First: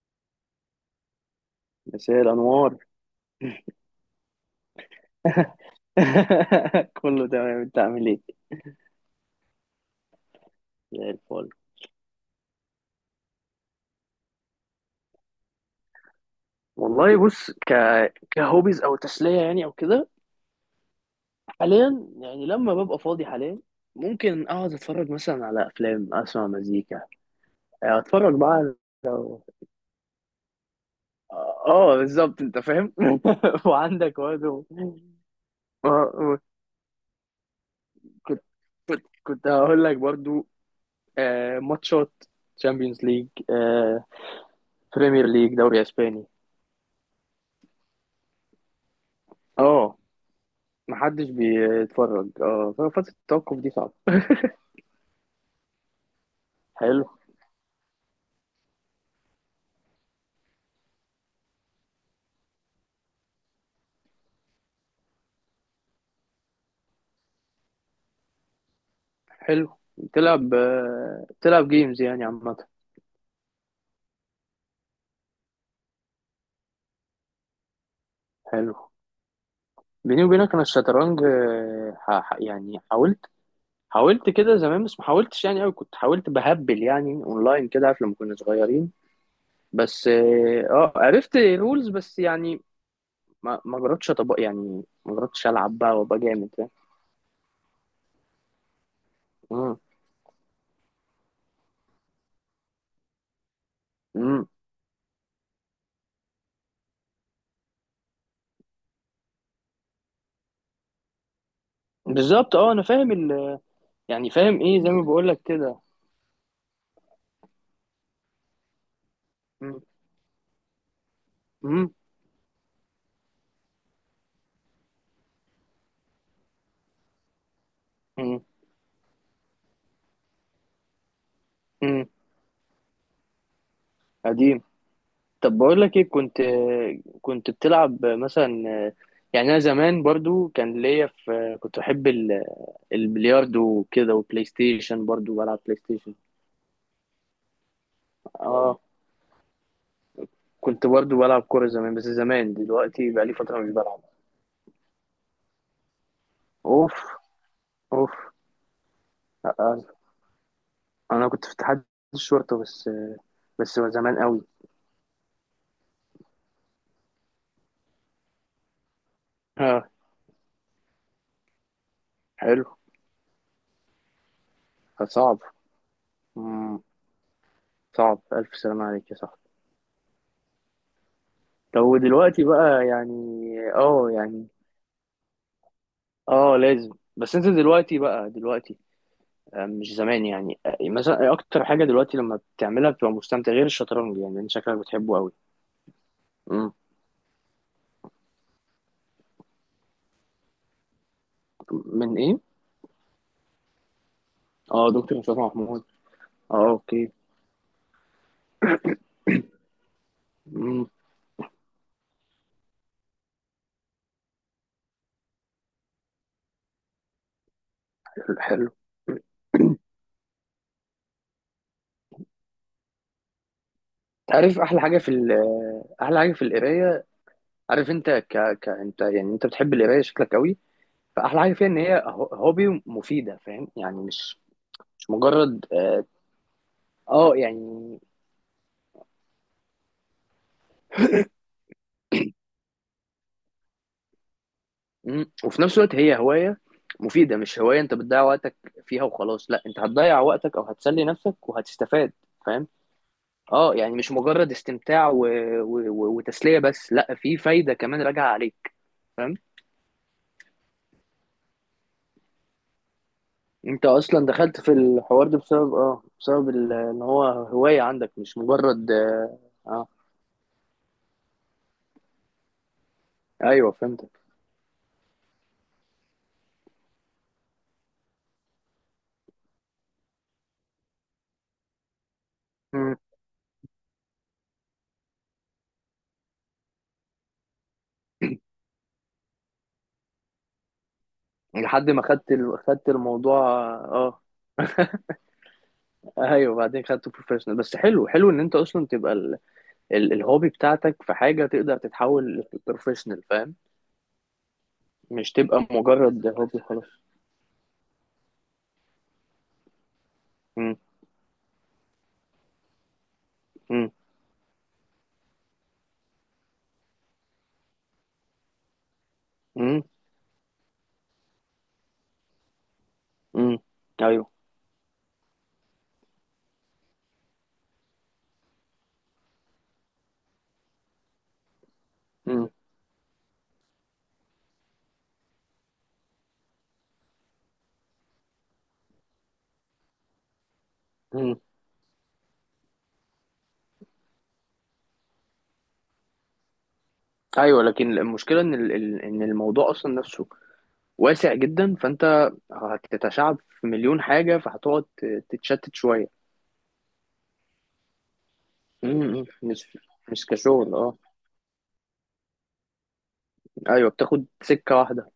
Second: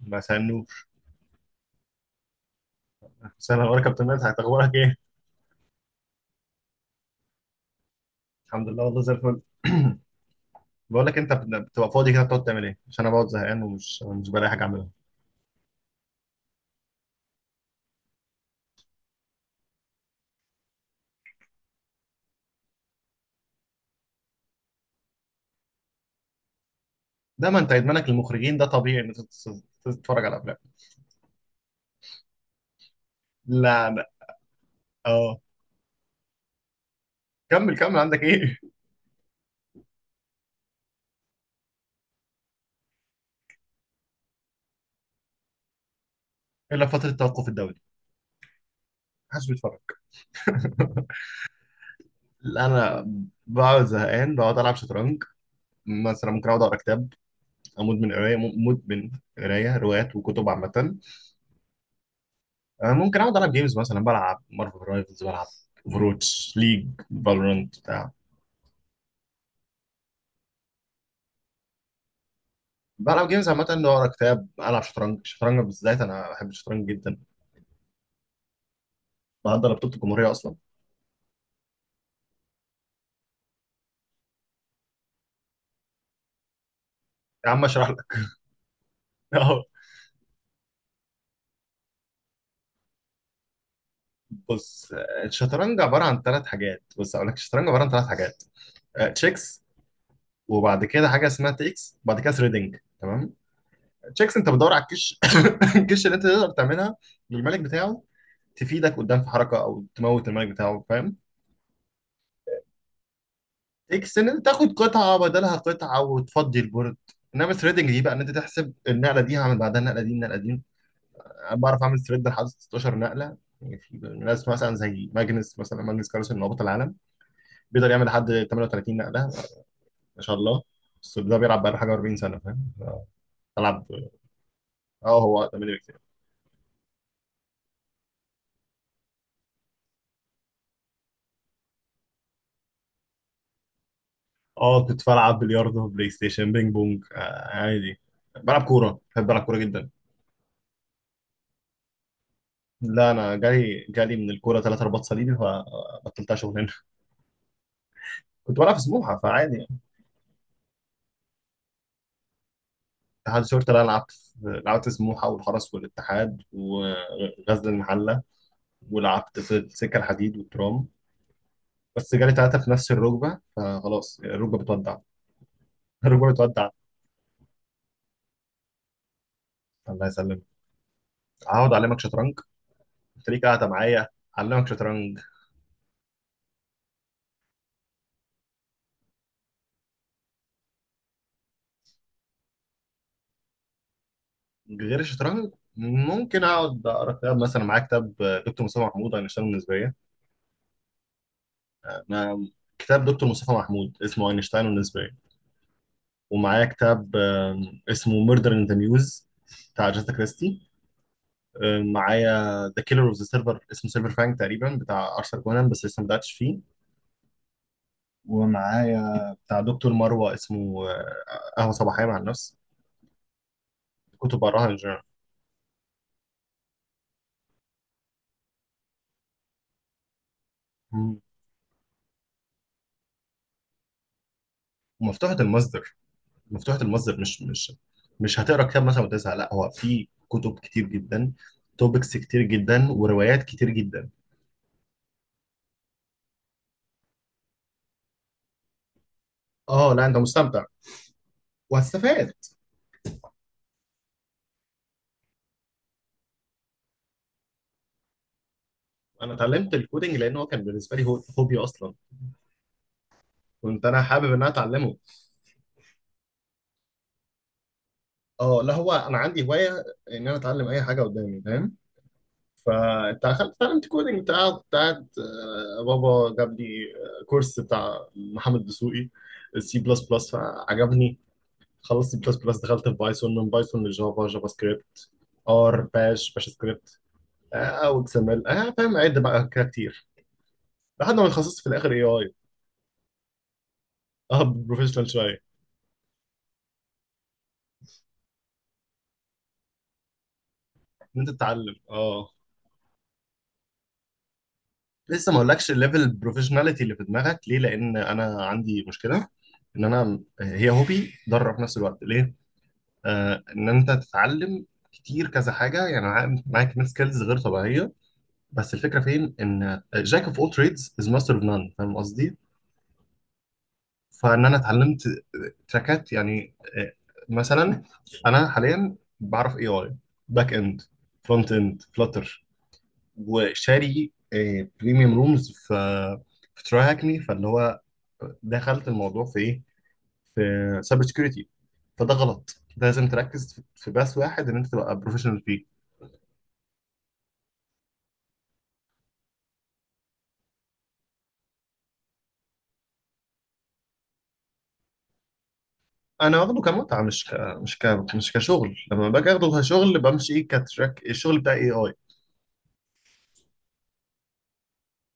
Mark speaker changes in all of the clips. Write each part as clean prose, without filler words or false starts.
Speaker 1: ما سألنوش
Speaker 2: مساء الأنوار.
Speaker 1: سنة، أنا كابتن مات، أخبارك إيه؟
Speaker 2: كله تمام، انت عامل ايه؟
Speaker 1: الحمد لله، والله زي الفل. بقول
Speaker 2: زي
Speaker 1: لك أنت
Speaker 2: الفل.
Speaker 1: بتبقى فاضي كده بتقعد تعمل إيه؟ عشان أنا بقعد زهقان ومش مش بلاقي حاجة أعملها.
Speaker 2: والله بص، كهوبيز او تسلية، يعني او كده. حاليا يعني، لما ببقى فاضي حاليا ممكن اقعد اتفرج مثلا على افلام، اسمع مزيكا.
Speaker 1: ده ما أنت إدمانك
Speaker 2: اتفرج
Speaker 1: للمخرجين ده
Speaker 2: بقى على-
Speaker 1: طبيعي إن أنت
Speaker 2: لو
Speaker 1: تتفرج على أفلام.
Speaker 2: اه بالظبط، انت فاهم.
Speaker 1: لا.
Speaker 2: وعندك برضه.
Speaker 1: أه.
Speaker 2: اه، آه،
Speaker 1: كمل كمل، عندك
Speaker 2: كنت
Speaker 1: إيه؟
Speaker 2: كنت هقول لك برضو، ماتشات، تشامبيونز ليج، بريمير ليج، دوري اسباني.
Speaker 1: إلا فترة التوقف الدولي محدش بيتفرج.
Speaker 2: اه محدش بيتفرج
Speaker 1: لا
Speaker 2: اه،
Speaker 1: أنا
Speaker 2: ففترة التوقف دي
Speaker 1: بقعد
Speaker 2: صعبة.
Speaker 1: زهقان، بقعد ألعب شطرنج. مثلا ممكن أقعد أقرأ
Speaker 2: حلو،
Speaker 1: كتاب، أموت من قراية، مدمن قراية روايات وكتب عامة. ممكن اقعد العب جيمز، مثلا بلعب مارفل رايفلز، بلعب فروتش ليج، فالورانت بتاع.
Speaker 2: حلو. تلعب جيمز يعني عامة.
Speaker 1: بلعب جيمز عامة، إني اقرا كتاب، العب شطرنج. الشطرنج بالذات انا بحب الشطرنج جدا،
Speaker 2: حلو.
Speaker 1: بحضر بطولة
Speaker 2: بيني
Speaker 1: الجمهورية
Speaker 2: وبينك
Speaker 1: اصلا.
Speaker 2: أنا الشطرنج، يعني حاولت، كده زمان بس ما حاولتش يعني أوي، كنت حاولت بهبل يعني،
Speaker 1: يا عم
Speaker 2: أونلاين كده،
Speaker 1: اشرح
Speaker 2: عارف لما
Speaker 1: لك.
Speaker 2: كنا صغيرين.
Speaker 1: أهو.
Speaker 2: بس عرفت رولز بس يعني، ما جربتش أطبق يعني،
Speaker 1: بص،
Speaker 2: ما جربتش ألعب
Speaker 1: الشطرنج
Speaker 2: بقى
Speaker 1: عبارة
Speaker 2: وأبقى
Speaker 1: عن ثلاث
Speaker 2: جامد، فاهم.
Speaker 1: حاجات. بص اقول لك، الشطرنج عبارة عن ثلاث حاجات: تشيكس،
Speaker 2: مم.
Speaker 1: وبعد كده حاجة اسمها تيكس، وبعد كده ثريدنج. تمام. تشيكس
Speaker 2: مم.
Speaker 1: انت بتدور على الكش. الكش اللي انت تقدر تعملها للملك بتاعه، تفيدك قدام في حركة او تموت الملك بتاعه، فاهم.
Speaker 2: بالظبط، اه أنا فاهم
Speaker 1: اكس ان
Speaker 2: يعني
Speaker 1: انت
Speaker 2: فاهم
Speaker 1: تاخد
Speaker 2: إيه، زي ما
Speaker 1: قطعه
Speaker 2: بقول لك
Speaker 1: بدلها
Speaker 2: كده.
Speaker 1: قطعه وتفضي البورد. انما ثريدنج دي بقى ان انت تحسب النقله دي هعمل بعدها
Speaker 2: مم.
Speaker 1: النقله دي النقله دي. انا بعرف
Speaker 2: مم.
Speaker 1: اعمل ثريد لحد 16 نقله. يعني في ناس مثلا زي ماجنس، مثلا ماجنس كارلسن من هبوط العالم بيقدر يعمل لحد 38 نقله. ما شاء الله. بس ده بيلعب بقاله حاجه
Speaker 2: مم.
Speaker 1: 40 سنه، فاهم. بلعب.
Speaker 2: قديم.
Speaker 1: اه هو
Speaker 2: طب
Speaker 1: اقدم مني
Speaker 2: بقول لك
Speaker 1: بكتير.
Speaker 2: ايه، كنت بتلعب مثلا، يعني انا زمان برضو كان ليا في، كنت بحب البلياردو وكده، وبلاي
Speaker 1: اه، كنت
Speaker 2: ستيشن، برضو
Speaker 1: بلعب
Speaker 2: بلعب بلاي
Speaker 1: بلياردو، بلاي
Speaker 2: ستيشن.
Speaker 1: ستيشن، بينج بونج، آه عادي.
Speaker 2: اه.
Speaker 1: بلعب
Speaker 2: اه.
Speaker 1: كوره، بحب العب كوره جدا.
Speaker 2: كنت برضو بلعب كورة زمان، بس زمان،
Speaker 1: لا
Speaker 2: دلوقتي بقى لي
Speaker 1: انا
Speaker 2: فترة مش
Speaker 1: جالي
Speaker 2: بلعب.
Speaker 1: جالي من الكوره ثلاث رباط صليبي فبطلتها شغلانه.
Speaker 2: اوف. اوف.
Speaker 1: كنت بلعب في سموحه فعادي يعني.
Speaker 2: آه، انا كنت في اتحاد الشرطة بس.
Speaker 1: اتحاد الشرطه،
Speaker 2: بس
Speaker 1: لا
Speaker 2: زمان قوي.
Speaker 1: لعبت في سموحه والحرس والاتحاد وغزل المحله، ولعبت في
Speaker 2: اه.
Speaker 1: السكه الحديد والترام. بس جالي ثلاثه
Speaker 2: حلو.
Speaker 1: في نفس الركبه فخلاص الركبه بتودع.
Speaker 2: صعب.
Speaker 1: الركبه بتودع.
Speaker 2: مم. صعب، الف سلامة عليك يا صاحبي.
Speaker 1: الله يسلمك. هقعد
Speaker 2: لو
Speaker 1: اعلمك شطرنج.
Speaker 2: دلوقتي بقى يعني.
Speaker 1: قلت ليك قاعده معايا،
Speaker 2: اه يعني.
Speaker 1: اعلمك شطرنج.
Speaker 2: اه لازم. بس انت دلوقتي، بقى دلوقتي، مش زمان يعني، مثلا اكتر حاجه دلوقتي لما بتعملها بتبقى مستمتع غير الشطرنج؟ يعني انت شكلك
Speaker 1: غير
Speaker 2: بتحبه قوي.
Speaker 1: الشطرنج ممكن
Speaker 2: مم.
Speaker 1: اقعد اقرا كتاب، مثلا معايا كتاب دكتور مصطفى محمود، اينشتاين والنسبيه.
Speaker 2: من ايه؟
Speaker 1: انا كتاب دكتور مصطفى محمود اسمه اينشتاين
Speaker 2: اه،
Speaker 1: والنسبيه.
Speaker 2: دكتور مصطفى محمود.
Speaker 1: ومعايا
Speaker 2: اه، اوكي.
Speaker 1: كتاب اسمه ميردر ان ذا ميوز بتاع جاتا كريستي.
Speaker 2: مم.
Speaker 1: معايا ذا كيلر اوف ذا سيلفر، اسمه سيلفر فانك تقريبا، بتاع ارثر كونان، بس لسه ما بداتش فيه.
Speaker 2: حلو. حلو.
Speaker 1: وبتاع دكتور مروه، اسمه قهوه صباحيه مع النفس. كتب
Speaker 2: عارف
Speaker 1: بقراها ان
Speaker 2: احلى حاجه
Speaker 1: جنرال.
Speaker 2: في احلى حاجه في القرايه، عارف انت ك... ك انت يعني، انت بتحب القرايه شكلك قوي.
Speaker 1: مم.
Speaker 2: فاحلى حاجه فيها ان هي هوبي مفيده، فاهم يعني، مش
Speaker 1: ومفتوحه
Speaker 2: مجرد
Speaker 1: المصدر،
Speaker 2: اه،
Speaker 1: مفتوحه المصدر، مش.
Speaker 2: يعني.
Speaker 1: مش هتقرا كتاب مثلا وتزهق، لا هو في كتب كتير جدا، توبكس كتير جدا، وروايات كتير جدا.
Speaker 2: مم. وفي نفس الوقت هي هواية مفيدة، مش هواية انت بتضيع وقتك فيها وخلاص، لا انت
Speaker 1: اه لا انت
Speaker 2: هتضيع وقتك او
Speaker 1: مستمتع
Speaker 2: هتسلي نفسك وهتستفاد.
Speaker 1: وهتستفاد.
Speaker 2: فاهم. اه يعني، مش مجرد استمتاع وتسلية بس، لا في فايدة كمان راجعة عليك.
Speaker 1: انا
Speaker 2: فاهم.
Speaker 1: اتعلمت الكودينج لان هو كان بالنسبه لي هو هوبي اصلا، كنت
Speaker 2: انت
Speaker 1: انا حابب
Speaker 2: اصلا
Speaker 1: ان انا
Speaker 2: دخلت في
Speaker 1: اتعلمه.
Speaker 2: الحوار ده بسبب، ان هو هواية عندك، مش
Speaker 1: اه لا
Speaker 2: مجرد
Speaker 1: هو انا
Speaker 2: اه،
Speaker 1: عندي هوايه
Speaker 2: آه.
Speaker 1: ان انا اتعلم اي حاجه قدامي، فاهم. فانت دخلت
Speaker 2: ايوه
Speaker 1: اتعلمت كودنج،
Speaker 2: فهمتك.
Speaker 1: انت كنت قاعد بابا جاب لي كورس بتاع محمد دسوقي، سي بلس بلس، فعجبني. خلصت سي بلس بلس دخلت في
Speaker 2: مم.
Speaker 1: بايثون، من بايثون لجافا، جافا سكريبت، ار باش، باش سكريبت، او اكس ام ال، اه فاهم، عد بقى كده كتير لحد ما اتخصصت في
Speaker 2: لحد
Speaker 1: الاخر اي
Speaker 2: ما خدت
Speaker 1: اي.
Speaker 2: خدت الموضوع. اه.
Speaker 1: اه بروفيشنال شويه.
Speaker 2: ايوه بعدين خدته بروفيشنال، بس حلو حلو، ان انت اصلا تبقى الهوبي بتاعتك في
Speaker 1: ان انت
Speaker 2: حاجة
Speaker 1: تتعلم.
Speaker 2: تقدر
Speaker 1: اه
Speaker 2: تتحول لبروفيشنال، فاهم.
Speaker 1: لسه
Speaker 2: مش
Speaker 1: ما
Speaker 2: تبقى
Speaker 1: اقولكش الليفل
Speaker 2: مجرد هوبي
Speaker 1: البروفيشناليتي
Speaker 2: خلاص.
Speaker 1: اللي في دماغك ليه، لان انا عندي مشكله ان انا هي
Speaker 2: مم.
Speaker 1: هوبي ضرر في نفس الوقت، ليه. آه ان انت
Speaker 2: مم.
Speaker 1: تتعلم كتير كذا حاجه، يعني معاك كمية سكيلز غير طبيعيه. بس الفكره فين، ان
Speaker 2: مم.
Speaker 1: جاك اوف اول تريدز از ماستر اوف نان، فاهم قصدي.
Speaker 2: مم. ايوه.
Speaker 1: فان انا اتعلمت تراكات يعني آه، مثلا انا حاليا بعرف اي اي، باك اند، فرونت اند، فلاتر،
Speaker 2: مم.
Speaker 1: وشاري بريميوم رومز في في تراي هاكني فاللي هو دخلت الموضوع في ايه، في سايبر
Speaker 2: مم.
Speaker 1: سكيورتي. فده غلط، ده لازم تركز في بس واحد ان انت تبقى بروفيشنال فيه.
Speaker 2: ايوه، لكن المشكلة ان ان الموضوع اصلا نفسه واسع جدا، فانت هتتشعب في مليون حاجة، فهتقعد تتشتت شوية.
Speaker 1: انا واخده كمتعه، مش كشغل. لما
Speaker 2: مم.
Speaker 1: باجي اخده كشغل
Speaker 2: مش
Speaker 1: بمشي ايه،
Speaker 2: كشغل اه.
Speaker 1: كتراك الشغل بتاع اي اي.
Speaker 2: ايوه، بتاخد سكة واحدة.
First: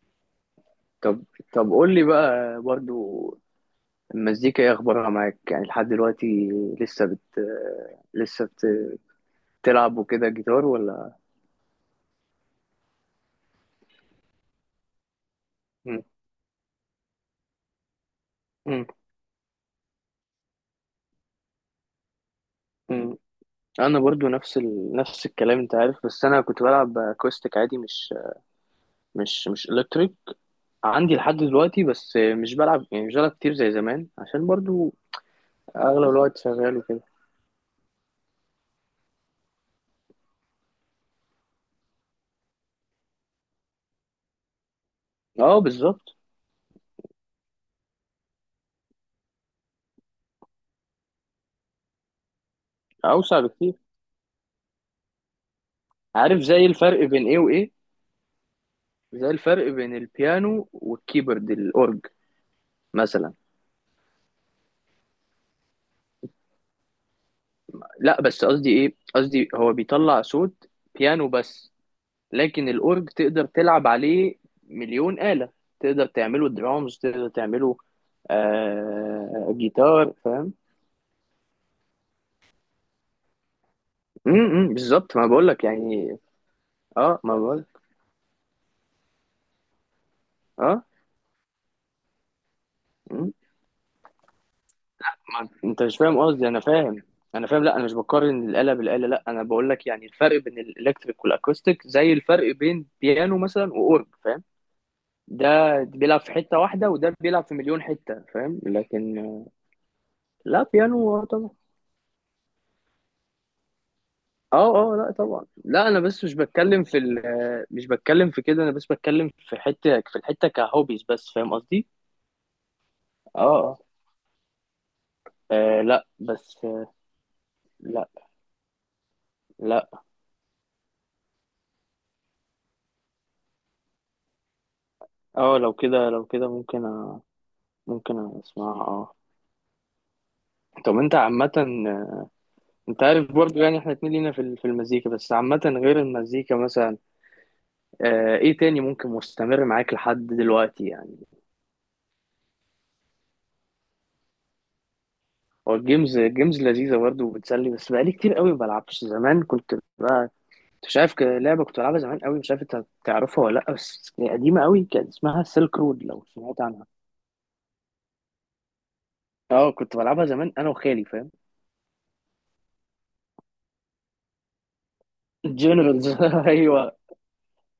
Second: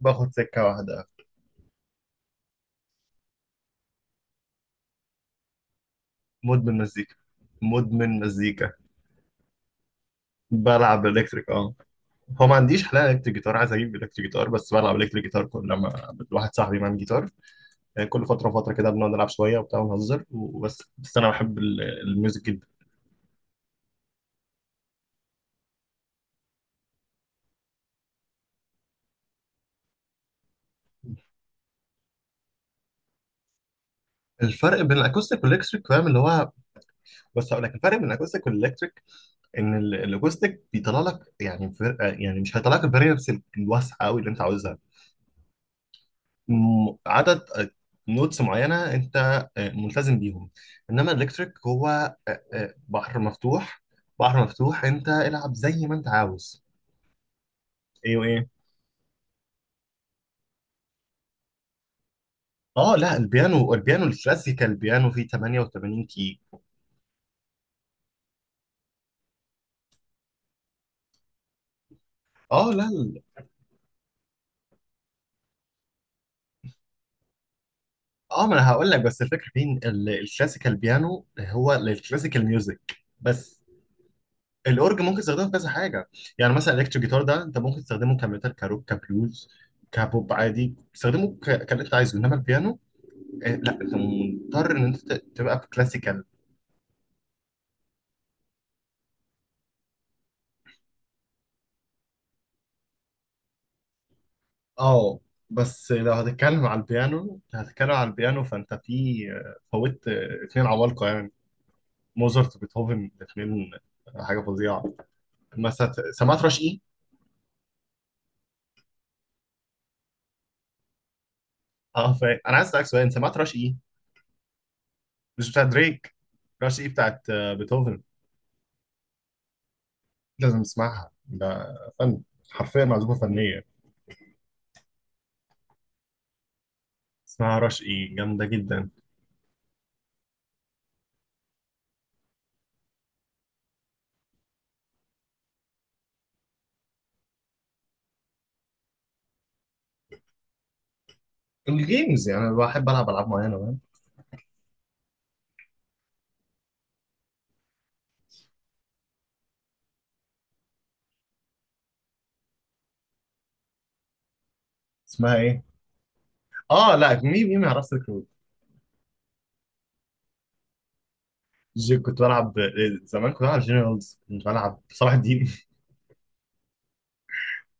Speaker 1: باخد سكه واحده.
Speaker 2: طب، قول لي بقى برضو، المزيكا ايه اخبارها معاك، يعني لحد دلوقتي؟
Speaker 1: مدمن
Speaker 2: لسه
Speaker 1: مزيكا.
Speaker 2: بت
Speaker 1: مدمن
Speaker 2: لسه
Speaker 1: مزيكا.
Speaker 2: تلعب وكده جيتار
Speaker 1: بلعب
Speaker 2: ولا؟
Speaker 1: الكتريك اه، هو ما عنديش حلقه الكتريك جيتار، عايز اجيب الكتريك جيتار، بس بلعب الكتريك جيتار كل
Speaker 2: مم.
Speaker 1: لما واحد صاحبي معاه جيتار. يعني كل فترة وفترة
Speaker 2: مم.
Speaker 1: كده بنقعد نلعب شوية وبتاع ونهزر، بس أنا بحب الميوزك جدا.
Speaker 2: مم. انا برضو نفس نفس الكلام، انت عارف، بس انا كنت بلعب اكوستيك عادي، مش الكتريك، عندي لحد دلوقتي، بس مش بلعب يعني، مش بلعب كتير زي زمان، عشان
Speaker 1: الفرق
Speaker 2: برضو
Speaker 1: بين الأكوستيك والإلكتريك، فاهم
Speaker 2: اغلب
Speaker 1: اللي
Speaker 2: الوقت
Speaker 1: هو،
Speaker 2: شغال وكده.
Speaker 1: بس هقول لك الفرق بين الأكوستيك والإلكتريك، إن الأكوستيك بيطلع لك يعني يعني مش هيطلع لك الفاريبلز الواسعة أوي اللي أنت عاوزها.
Speaker 2: اه بالظبط.
Speaker 1: عدد نوتس معينة أنت ملتزم بيهم. إنما الإلكتريك هو بحر
Speaker 2: اوسع بكتير.
Speaker 1: مفتوح. بحر مفتوح، أنت العب زي ما أنت
Speaker 2: عارف
Speaker 1: عاوز.
Speaker 2: زي الفرق بين ايه وايه؟
Speaker 1: ايوه ايه.
Speaker 2: زي الفرق بين البيانو والكيبورد، الاورج
Speaker 1: اه لا
Speaker 2: مثلا.
Speaker 1: البيانو، البيانو الكلاسيكال، البيانو فيه 88.
Speaker 2: لا بس قصدي، ايه قصدي هو بيطلع صوت بيانو بس، لكن
Speaker 1: اه لا
Speaker 2: الأورج
Speaker 1: ال-
Speaker 2: تقدر تلعب عليه مليون آلة، تقدر تعمله درامز، تقدر تعمله
Speaker 1: اه ما انا هقول لك بس الفكره فين،
Speaker 2: جيتار، فاهم.
Speaker 1: الكلاسيكال بيانو هو للكلاسيكال ميوزك بس. الاورج
Speaker 2: بالظبط،
Speaker 1: ممكن
Speaker 2: ما
Speaker 1: تستخدمه في
Speaker 2: بقولك
Speaker 1: كذا حاجه.
Speaker 2: يعني.
Speaker 1: يعني مثلا الكتريك
Speaker 2: اه،
Speaker 1: جيتار
Speaker 2: ما
Speaker 1: ده انت
Speaker 2: بقولك.
Speaker 1: ممكن تستخدمه كميتال، كروك، كبلوز، كبوب، عادي
Speaker 2: اه.
Speaker 1: تستخدمه كاللي انت عايزه. انما البيانو
Speaker 2: مم.
Speaker 1: لا انت مضطر ان انت
Speaker 2: ما
Speaker 1: تبقى في
Speaker 2: انت مش فاهم
Speaker 1: كلاسيكال.
Speaker 2: قصدي، انا فاهم، لا انا مش بقارن الآلة بالآلة، لا انا بقولك يعني الفرق بين الالكتريك والاكوستيك زي الفرق بين بيانو مثلا واورج، فاهم.
Speaker 1: اه
Speaker 2: ده
Speaker 1: بس لو
Speaker 2: بيلعب في حتة
Speaker 1: هتتكلم على
Speaker 2: واحدة، وده
Speaker 1: البيانو،
Speaker 2: بيلعب في مليون
Speaker 1: هتتكلم على
Speaker 2: حتة،
Speaker 1: البيانو
Speaker 2: فاهم،
Speaker 1: فانت
Speaker 2: لكن
Speaker 1: في فوت
Speaker 2: لا
Speaker 1: اتنين عمالقه
Speaker 2: بيانو.
Speaker 1: يعني، موزارت وبيتهوفن، الاتنين حاجه
Speaker 2: اه،
Speaker 1: فظيعه.
Speaker 2: اه، لا طبعا، لا
Speaker 1: مثلا
Speaker 2: انا بس مش
Speaker 1: سمعت رش.
Speaker 2: بتكلم في مش بتكلم في كده، انا بس بتكلم في حته، في الحته كهوبيز بس، فاهم قصدي.
Speaker 1: اه فاهم، انا عايز اسالك سؤال، انت سمعت
Speaker 2: اه.
Speaker 1: رش
Speaker 2: اه.
Speaker 1: ايه؟ مش بتاعت
Speaker 2: لا
Speaker 1: دريك،
Speaker 2: بس
Speaker 1: رش ايه بتاعت بيتهوفن.
Speaker 2: لا، لا.
Speaker 1: لازم تسمعها، ده فن، حرفيا معزوفه فنيه،
Speaker 2: اه لو كده، ممكن
Speaker 1: اسمها رش ايه،
Speaker 2: ممكن
Speaker 1: جامده
Speaker 2: اسمعها،
Speaker 1: جدا.
Speaker 2: اه. طب انت عامة، انت عارف برضو يعني احنا اتنين لينا في في المزيكا، بس عامة غير المزيكا مثلا، ايه تاني ممكن مستمر معاك لحد دلوقتي يعني؟
Speaker 1: الجيمز يعني انا بحب العب العاب معينه، فاهم.
Speaker 2: هو الجيمز، الجيمز لذيذة برضو وبتسلي، بس بقالي كتير قوي ما بلعبش، زمان كنت بقى مش عارف، لعبة كنت بلعبها زمان قوي، مش عارف انت هتعرفها ولا لأ، بس هي قديمة قوي، كان
Speaker 1: اسمها
Speaker 2: اسمها
Speaker 1: ايه؟
Speaker 2: سيلك رود، لو سمعت عنها.
Speaker 1: اه لا، مين مين ما يعرفش الكروت.
Speaker 2: اه كنت بلعبها زمان انا وخالي، فاهم.
Speaker 1: جي كنت بلعب زمان كنت بلعب جنرالز، كنت بلعب صلاح الدين.
Speaker 2: جنرالز. ايوه.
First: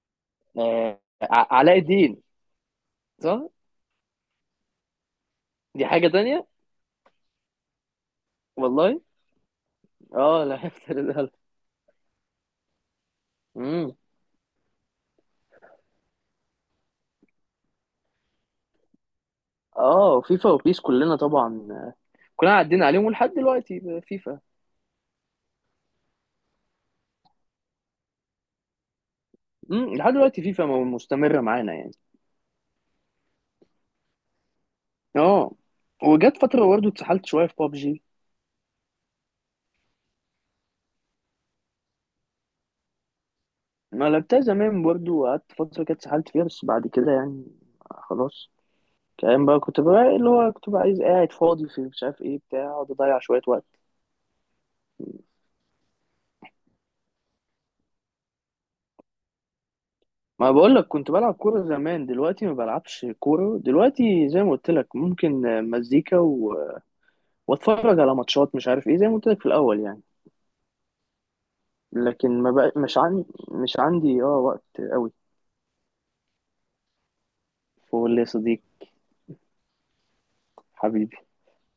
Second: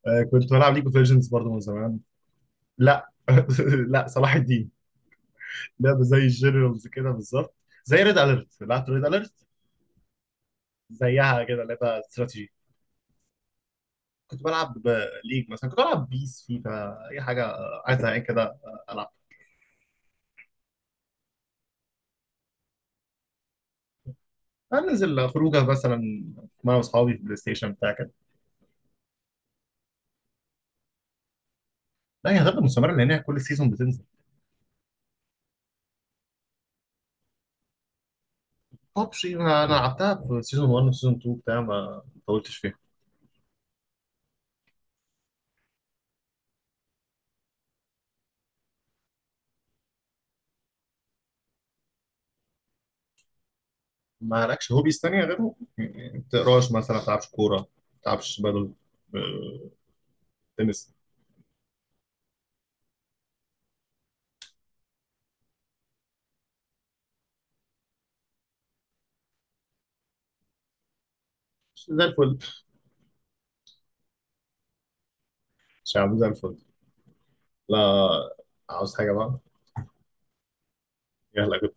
Speaker 1: كنت بلعب ليج اوف ليجندز برضه من
Speaker 2: علاء
Speaker 1: زمان.
Speaker 2: الدين؟
Speaker 1: لا
Speaker 2: صح.
Speaker 1: لا صلاح الدين.
Speaker 2: دي
Speaker 1: لعبه
Speaker 2: حاجة
Speaker 1: زي
Speaker 2: تانية.
Speaker 1: الجنرالز كده بالظبط، زي ريد اليرت، لعبت
Speaker 2: والله.
Speaker 1: ريد اليرت.
Speaker 2: اه لعبت للألف.
Speaker 1: زيها كده لعبه استراتيجي.
Speaker 2: امم.
Speaker 1: كنت بلعب ليج، مثلا كنت بلعب بيس، فيفا، اي حاجه عايز زهقان كده العب.
Speaker 2: اه، فيفا وبيس كلنا طبعا، كلنا عدينا عليهم، ولحد دلوقتي فيفا.
Speaker 1: انزل خروجه مثلا مع اصحابي في بلاي ستيشن بتاع كده.
Speaker 2: لحد دلوقتي فيفا مستمرة معانا يعني.
Speaker 1: لا هي هتفضل مستمره لان هي كل سيزون بتنزل.
Speaker 2: اه، وجت فترة برضه اتسحلت شوية في بابجي.
Speaker 1: ببجي انا، أنا لعبتها في سيزون 1 وسيزون 2 بتاع، ما طولتش فيها.
Speaker 2: ما لعبتها زمان برضو، وقعدت فترة كده اتسحلت فيها، بس بعد كده يعني خلاص. كمان بقى، كنت بقى عايز، قاعد فاضي في، مش عارف ايه بتاع، اقعد اضيع شوية وقت.
Speaker 1: ما لكش هوبيز تانية غيره؟ يعني ما بتقراش مثلا، ما بتلعبش كوره، ما بتلعبش بدل آه،
Speaker 2: ما بقول لك
Speaker 1: تنس.
Speaker 2: كنت بلعب كورة زمان، دلوقتي ما بلعبش كورة، دلوقتي زي ما قلت لك، ممكن مزيكا واتفرج على ماتشات، مش عارف ايه، زي ما قلت لك في الاول يعني.
Speaker 1: زي الفل.
Speaker 2: لكن ما بقى مش عندي، اه وقت قوي.
Speaker 1: شعب زي الفل. لا.
Speaker 2: قول لي يا صديقي.
Speaker 1: عاوز حاجه بقى؟
Speaker 2: حبيبي.
Speaker 1: يلا كنت.